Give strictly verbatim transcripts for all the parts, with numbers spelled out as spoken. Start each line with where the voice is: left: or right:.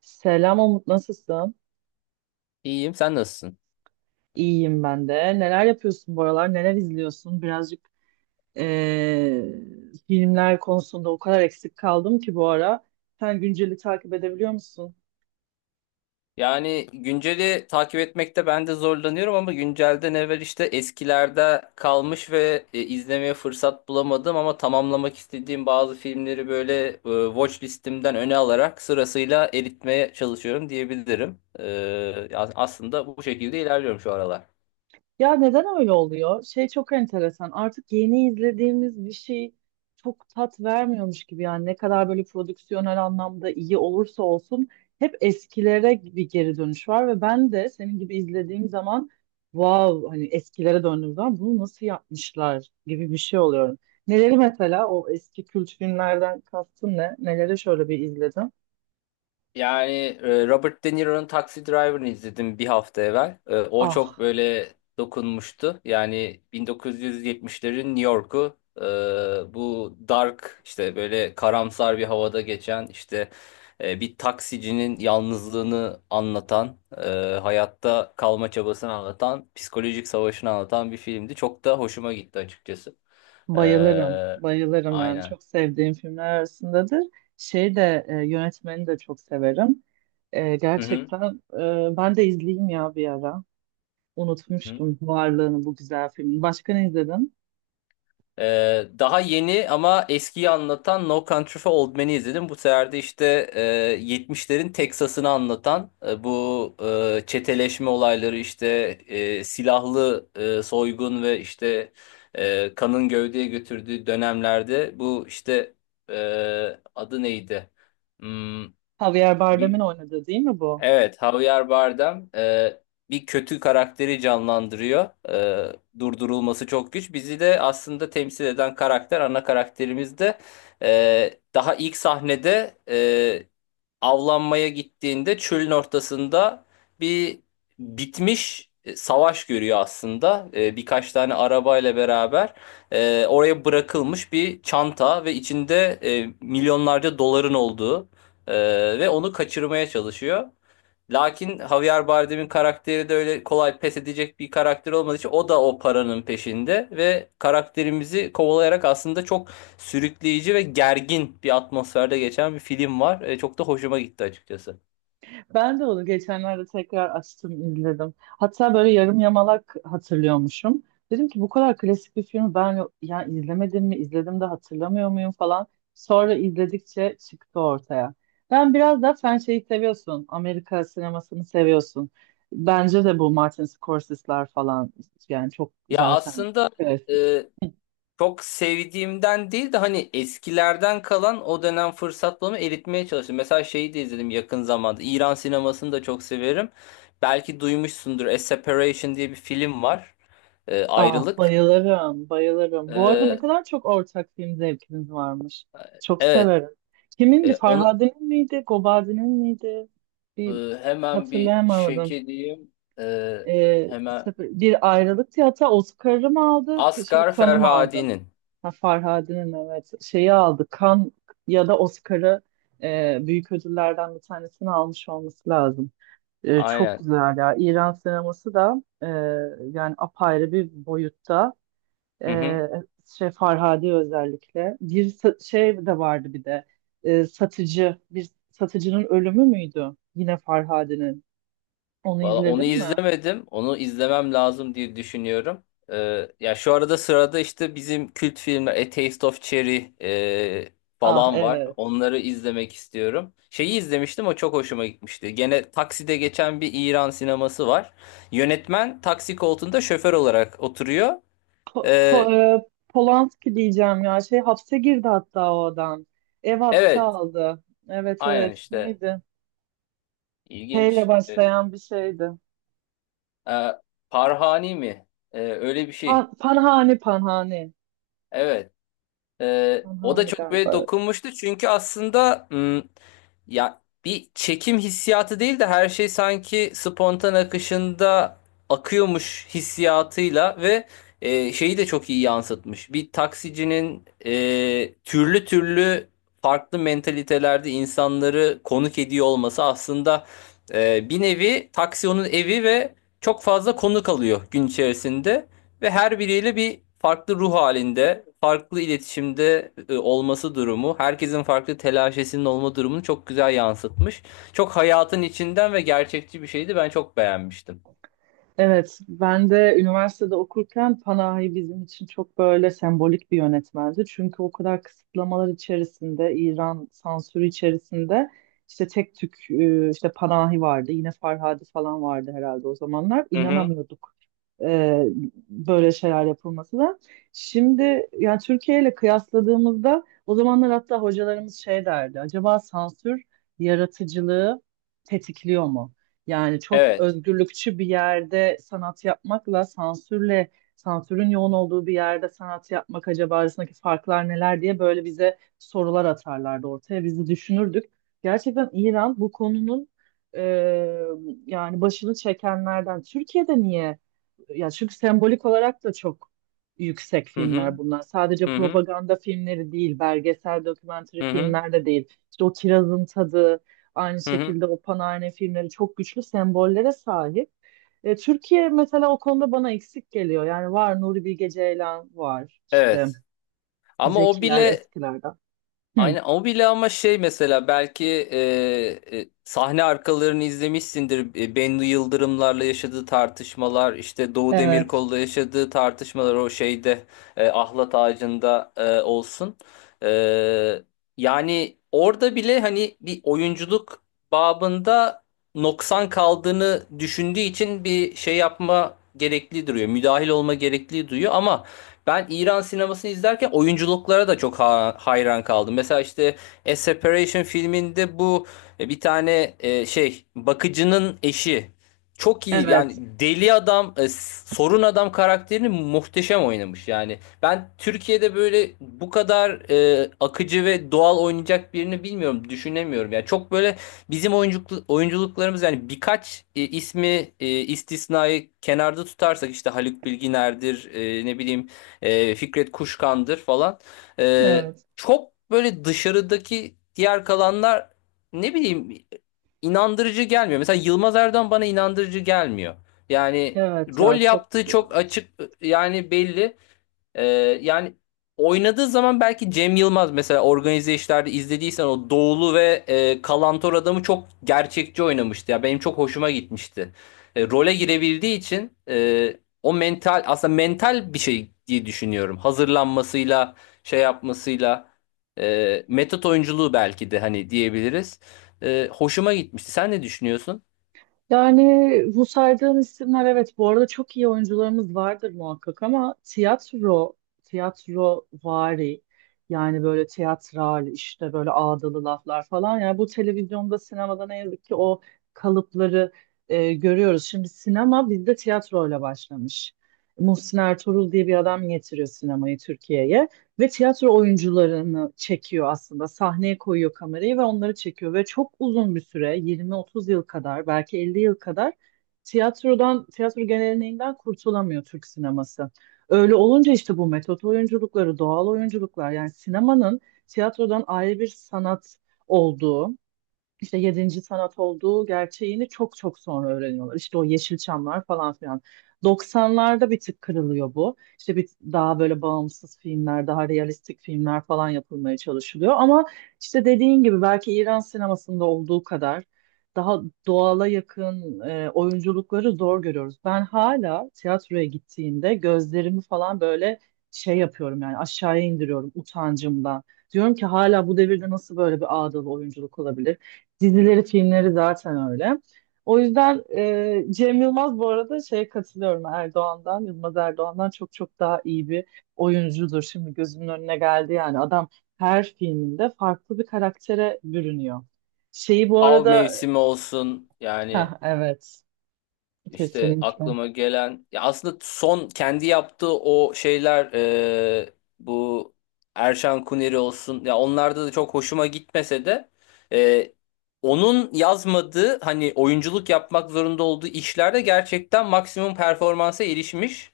right: Selam Umut, nasılsın?
left: İyiyim, sen nasılsın?
right: İyiyim ben de. Neler yapıyorsun bu aralar? Neler izliyorsun? Birazcık eee, filmler konusunda o kadar eksik kaldım ki bu ara. Sen günceli takip edebiliyor musun?
left: Yani günceli takip etmekte ben de zorlanıyorum ama güncelden evvel işte eskilerde kalmış ve e, izlemeye fırsat bulamadım ama tamamlamak istediğim bazı filmleri böyle e, watch listimden öne alarak sırasıyla eritmeye çalışıyorum diyebilirim. E, ya- aslında bu şekilde ilerliyorum şu aralar.
right: Ya neden öyle oluyor? Şey çok enteresan. Artık yeni izlediğimiz bir şey çok tat vermiyormuş gibi yani ne kadar böyle prodüksiyonel anlamda iyi olursa olsun hep eskilere bir geri dönüş var ve ben de senin gibi izlediğim zaman wow, hani eskilere döndüğüm zaman bunu nasıl yapmışlar gibi bir şey oluyorum. Neleri mesela o eski kült filmlerden kastın ne? Neleri şöyle bir izledim?
left: Yani e, Robert De Niro'nun Taxi Driver'ını izledim bir hafta evvel. E, O çok
right: Ah,
left: böyle dokunmuştu. Yani bin dokuz yüz yetmişlerin New York'u, e, bu dark, işte böyle karamsar bir havada geçen, işte e, bir taksicinin yalnızlığını anlatan, e, hayatta kalma çabasını anlatan, psikolojik savaşını anlatan bir filmdi. Çok da hoşuma gitti açıkçası. E,
right: bayılırım, bayılırım yani
left: aynen.
right: çok sevdiğim filmler arasındadır. Şey de e, yönetmeni de çok severim. E,
left: Hı hı.
right: gerçekten e, ben de izleyeyim ya bir ara.
left: Hı hı.
right: Unutmuştum varlığını bu güzel filmin. Başka ne izledin?
left: Ee, daha yeni ama eskiyi anlatan No Country for Old Men'i izledim. Bu sefer de işte e, yetmişlerin Teksas'ını anlatan, e, bu e, çeteleşme olayları, işte e, silahlı e, soygun ve işte e, kanın gövdeye götürdüğü dönemlerde bu, işte e, adı neydi? Hmm,
right: Javier Bardem'in oynadığı değil mi bu?
left: Evet, Javier Bardem e, bir kötü karakteri canlandırıyor. E, durdurulması çok güç. Bizi de aslında temsil eden karakter, ana karakterimiz de e, daha ilk sahnede, e, avlanmaya gittiğinde çölün ortasında bir bitmiş e, savaş görüyor aslında. E, birkaç tane arabayla beraber e, oraya bırakılmış bir çanta ve içinde e, milyonlarca doların olduğu e, ve onu kaçırmaya çalışıyor. Lakin Javier Bardem'in karakteri de öyle kolay pes edecek bir karakter olmadığı için o da o paranın peşinde ve karakterimizi kovalayarak aslında çok sürükleyici ve gergin bir atmosferde geçen bir film var. E, çok da hoşuma gitti açıkçası.
right: Ben de onu geçenlerde tekrar açtım, izledim. Hatta böyle yarım yamalak hatırlıyormuşum. Dedim ki bu kadar klasik bir filmi ben ya izlemedim mi, izledim de hatırlamıyor muyum falan. Sonra izledikçe çıktı ortaya. Ben biraz da sen şeyi seviyorsun, Amerika sinemasını seviyorsun. Bence de bu Martin Scorsese'ler falan yani çok
left: Ya
right: zaten
left: aslında
right: klasik.
left: e, çok sevdiğimden değil de hani eskilerden kalan o dönem fırsat bulma eritmeye çalıştım. Mesela şeyi de izledim yakın zamanda. İran sinemasını da çok severim. Belki duymuşsundur. A Separation diye bir film var. E,
right: Ah,
left: ayrılık.
right: bayılırım, bayılırım. Bu arada ne
left: Ee,
right: kadar çok ortak film zevkiniz varmış.
left: e,
right: Çok
left: evet,
right: severim. Kimindi?
left: e, onu
right: Farhade'nin miydi? Gobazi'nin miydi?
left: e,
right: Bir
left: hemen bir check
right: hatırlayamadım.
left: edeyim. Ee,
right: Ee,
left: hemen
right: sefer- bir ayrılıktı, hatta Oscar'ı mı aldı? Şey,
left: Asgar
right: kanı mı aldı?
left: Ferhadi'nin.
right: Ha, Farhade'nin evet. Şeyi aldı. Kan ya da Oscar'ı, e, büyük ödüllerden bir tanesini almış olması lazım. E, çok
left: Aynen.
right: güzel ya. İran sineması da e, yani apayrı bir boyutta.
left: Hı
right: Ee,
left: hı.
right: şey Farhadi özellikle. Bir sa- şey de vardı bir de. Ee, satıcı. Bir satıcının ölümü müydü? Yine Farhadi'nin. Onu
left: Valla onu
right: izledin mi?
left: izlemedim. Onu izlemem lazım diye düşünüyorum. Ee, ya şu arada sırada işte bizim kült filmler A Taste of Cherry e,
right: Ah
left: falan var.
right: evet.
left: Onları izlemek istiyorum. Şeyi izlemiştim, o çok hoşuma gitmişti. Gene takside geçen bir İran sineması var. Yönetmen taksi koltuğunda şoför olarak oturuyor.
right: Po Po-
left: Ee,
right: e, Polanski diyeceğim ya. Şey hapse girdi hatta o adam. Ev hapse
left: Evet,
right: aldı. Evet,
left: aynen
right: evet.
left: işte
right: Neydi? P ile
left: ilginç. E,
right: başlayan bir şeydi.
left: e, Parhani mi? E, öyle bir şey.
right: Pa- Panhani, Panhani.
left: Evet. Ee, o da
right: Panhani
left: çok böyle
right: galiba.
left: dokunmuştu çünkü aslında, hmm, ya bir çekim hissiyatı değil de her şey sanki spontan akışında akıyormuş hissiyatıyla ve e, şeyi de çok iyi yansıtmış. Bir taksicinin e, türlü türlü farklı mentalitelerde insanları konuk ediyor olması aslında e, bir nevi taksi onun evi ve çok fazla konuk alıyor gün içerisinde. Ve her biriyle bir farklı ruh halinde, farklı iletişimde e, olması durumu, herkesin farklı telaşesinin olma durumunu çok güzel yansıtmış. Çok hayatın içinden ve gerçekçi bir şeydi. Ben çok beğenmiştim.
right: Evet, ben de üniversitede okurken Panahi bizim için çok böyle sembolik bir yönetmendi. Çünkü o kadar kısıtlamalar içerisinde, İran sansürü içerisinde işte tek tük e, işte Panahi vardı. Yine Farhadi falan vardı herhalde o zamanlar.
left: Hı hı.
right: İnanamıyorduk e, böyle şeyler yapılması da. Şimdi yani Türkiye ile kıyasladığımızda o zamanlar hatta hocalarımız şey derdi. Acaba sansür yaratıcılığı tetikliyor mu? Yani çok
left: Evet.
right: özgürlükçü bir yerde sanat yapmakla sansürle sansürün yoğun olduğu bir yerde sanat yapmak acaba arasındaki farklar neler diye böyle bize sorular atarlardı ortaya. Biz de düşünürdük. Gerçekten İran bu konunun e, yani başını çekenlerden. Türkiye'de niye? Ya çünkü sembolik olarak da çok yüksek
left: Hı hı.
right: filmler bunlar. Sadece
left: Hı hı.
right: propaganda filmleri değil, belgesel, dokümantary
left: Hı hı.
right: filmler de değil. İşte o Kirazın Tadı, aynı
left: Hı hı.
right: şekilde o Panarne filmleri çok güçlü sembollere sahip. E, Türkiye mesela o konuda bana eksik geliyor. Yani var, Nuri Bilge Ceylan var, işte
left: Evet. Ama o
right: Zekiler
left: bile
right: eskilerden. Hı.
left: aynen o bile, ama şey, mesela belki e, e, sahne arkalarını izlemişsindir. E, Bennu Yıldırımlarla yaşadığı tartışmalar, işte Doğu
right: Evet,
left: Demirkol'la yaşadığı tartışmalar, o şeyde e, ahlat ağacında e, olsun. E, Yani orada bile hani bir oyunculuk babında noksan kaldığını düşündüğü için bir şey yapma gerekli duruyor. Müdahil olma gerekli duyuyor, ama ben İran sinemasını izlerken oyunculuklara da çok ha- hayran kaldım. Mesela işte A Separation filminde bu e, bir tane, e, şey, bakıcının eşi çok iyi, yani
right: evet,
left: deli adam, e, sorun adam karakterini muhteşem oynamış yani. Ben Türkiye'de böyle bu kadar e, akıcı ve doğal oynayacak birini bilmiyorum, düşünemiyorum. Yani çok böyle bizim oyunculuk, oyunculuklarımız yani birkaç e, ismi, e, istisnayı kenarda tutarsak işte Haluk Bilginer'dir, e, ne bileyim e, Fikret Kuşkan'dır falan. E,
right: evet,
left: Çok böyle dışarıdaki diğer kalanlar, ne bileyim, inandırıcı gelmiyor. Mesela Yılmaz Erdoğan bana inandırıcı gelmiyor. Yani
right: evet
left: rol
right: ya çok.
left: yaptığı çok açık, yani belli. Ee, Yani oynadığı zaman, belki Cem Yılmaz, mesela organize işlerde izlediysen, o Doğulu ve e, Kalantor adamı çok gerçekçi oynamıştı. Ya benim çok hoşuma gitmişti. E, role girebildiği için e, o mental, aslında mental bir şey diye düşünüyorum. Hazırlanmasıyla, şey yapmasıyla, e, metot oyunculuğu belki de hani diyebiliriz. E, hoşuma gitmişti. Sen ne düşünüyorsun?
right: Yani bu saydığın isimler evet, bu arada çok iyi oyuncularımız vardır muhakkak ama tiyatro, tiyatro vari yani böyle tiyatral işte böyle ağdalı laflar falan yani bu televizyonda sinemada ne yazık ki o kalıpları e, görüyoruz. Şimdi sinema bizde tiyatroyla başlamış. Muhsin Ertuğrul diye bir adam getiriyor sinemayı Türkiye'ye. Ve tiyatro oyuncularını çekiyor aslında. Sahneye koyuyor kamerayı ve onları çekiyor. Ve çok uzun bir süre, yirmi otuz yıl kadar, belki elli yıl kadar tiyatrodan, tiyatro geleneğinden kurtulamıyor Türk sineması. Öyle olunca işte bu metot oyunculukları, doğal oyunculuklar yani sinemanın tiyatrodan ayrı bir sanat olduğu, işte yedinci sanat olduğu gerçeğini çok çok sonra öğreniyorlar. İşte o Yeşilçamlar falan filan. doksanlarda bir tık kırılıyor bu. İşte bir daha böyle bağımsız filmler, daha realistik filmler falan yapılmaya çalışılıyor. Ama işte dediğin gibi belki İran sinemasında olduğu kadar daha doğala yakın e, oyunculukları zor görüyoruz. Ben hala tiyatroya gittiğimde gözlerimi falan böyle şey yapıyorum yani aşağıya indiriyorum utancımdan. Diyorum ki hala bu devirde nasıl böyle bir ağdalı oyunculuk olabilir? Dizileri, filmleri zaten öyle. O yüzden e, Cem Yılmaz bu arada şeye katılıyorum, Erdoğan'dan, Yılmaz Erdoğan'dan çok çok daha iyi bir oyuncudur. Şimdi gözümün önüne geldi yani adam her filminde farklı bir karaktere bürünüyor. Şeyi bu
left: Av
right: arada,
left: mevsimi olsun yani,
right: ha evet,
left: İşte
right: kesinlikle.
left: aklıma gelen. Ya aslında son kendi yaptığı o şeyler, e, bu Erşan Kuneri olsun, ya onlarda da çok hoşuma gitmese de e, onun yazmadığı hani oyunculuk yapmak zorunda olduğu işlerde gerçekten maksimum performansa erişmiş.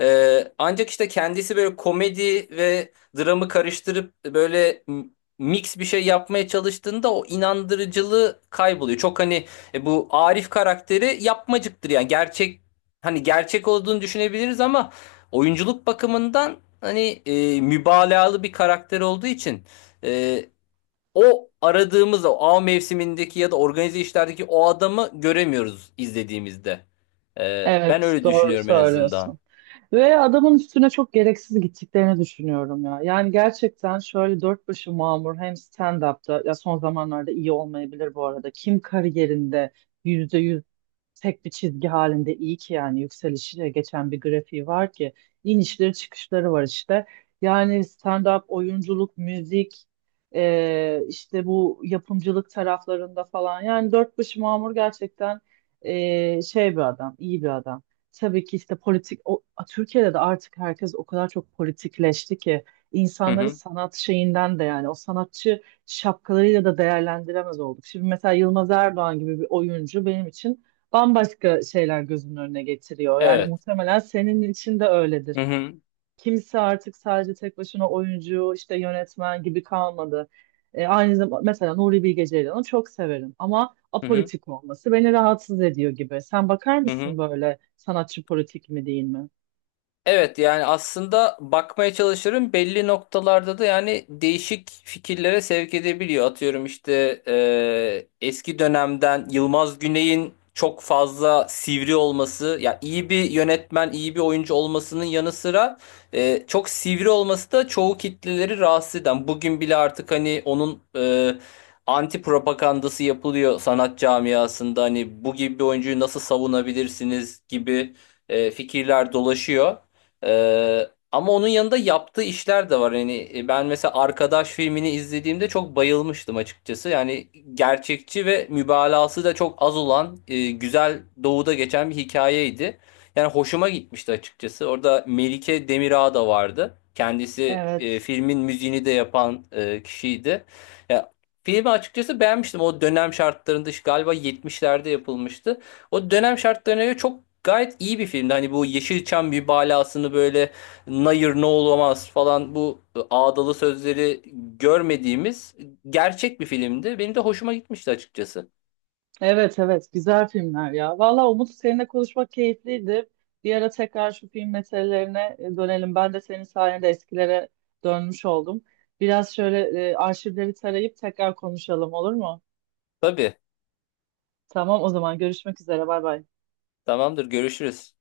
left: E, ancak işte kendisi böyle komedi ve dramı karıştırıp böyle m- mix bir şey yapmaya çalıştığında o inandırıcılığı kayboluyor. Çok hani, e bu Arif karakteri yapmacıktır, yani gerçek, hani gerçek olduğunu düşünebiliriz ama oyunculuk bakımından hani e, mübalağalı bir karakter olduğu için e, o aradığımız o av mevsimindeki ya da organize işlerdeki o adamı göremiyoruz izlediğimizde. E, ben
right: Evet,
left: öyle
right: doğru
left: düşünüyorum en azından.
right: söylüyorsun. Ve adamın üstüne çok gereksiz gittiklerini düşünüyorum ya. Yani gerçekten şöyle dört başı mamur hem stand-up'ta, ya son zamanlarda iyi olmayabilir bu arada. Kim kariyerinde yüzde tek bir çizgi halinde iyi ki yani yükselişiyle geçen bir grafiği var ki inişleri çıkışları var işte. Yani stand-up, oyunculuk, müzik, e, işte bu yapımcılık taraflarında falan yani dört başı mamur gerçekten e, şey bir adam, iyi bir adam. Tabii ki işte politik, o, Türkiye'de de artık herkes o kadar çok politikleşti ki
left: Hı
right: insanları
left: hı.
right: sanat şeyinden de yani o sanatçı şapkalarıyla da değerlendiremez olduk. Şimdi mesela Yılmaz Erdoğan gibi bir oyuncu benim için bambaşka şeyler gözünün önüne getiriyor. Yani
left: Evet.
right: muhtemelen senin için de öyledir.
left: Hı hı.
right: Kimse artık sadece tek başına oyuncu, işte yönetmen gibi kalmadı. E, aynı zamanda mesela Nuri Bilge Ceylan'ı çok severim ama
left: Hı hı.
right: apolitik olması beni rahatsız ediyor gibi. Sen bakar
left: Hı
right: mısın
left: hı.
right: böyle sanatçı politik mi değil mi?
left: Evet, yani aslında bakmaya çalışırım. Belli noktalarda da yani değişik fikirlere sevk edebiliyor. Atıyorum işte e, eski dönemden Yılmaz Güney'in çok fazla sivri olması, ya iyi bir yönetmen, iyi bir oyuncu olmasının yanı sıra e, çok sivri olması da çoğu kitleleri rahatsız eden. Bugün bile artık hani onun e, anti propagandası yapılıyor sanat camiasında. Hani bu gibi bir oyuncuyu nasıl savunabilirsiniz gibi e, fikirler dolaşıyor. Ee, ama onun yanında yaptığı işler de var. Yani e, ben mesela Arkadaş filmini izlediğimde çok bayılmıştım açıkçası. Yani gerçekçi ve mübalağası da çok az olan e, güzel, doğuda geçen bir hikayeydi. Yani hoşuma gitmişti açıkçası. Orada Melike Demirağ da vardı. Kendisi e,
right: Evet.
left: filmin müziğini de yapan e, kişiydi. Ya, filmi açıkçası beğenmiştim. O dönem şartlarında, işte galiba yetmişlerde yapılmıştı. O dönem şartlarına göre çok gayet iyi bir filmdi. Hani bu Yeşilçam bir balasını böyle "nayır ne olamaz" falan, bu ıı, ağdalı sözleri görmediğimiz gerçek bir filmdi. Benim de hoşuma gitmişti açıkçası.
right: Evet, evet, güzel filmler ya. Valla Umut, seninle konuşmak keyifliydi. Bir ara tekrar şu film meselelerine e, dönelim. Ben de senin sayende eskilere dönmüş oldum. Biraz şöyle e, arşivleri tarayıp tekrar konuşalım olur mu?
left: Tabii.
right: Tamam, o zaman görüşmek üzere, bay bay.
left: Tamamdır. Görüşürüz.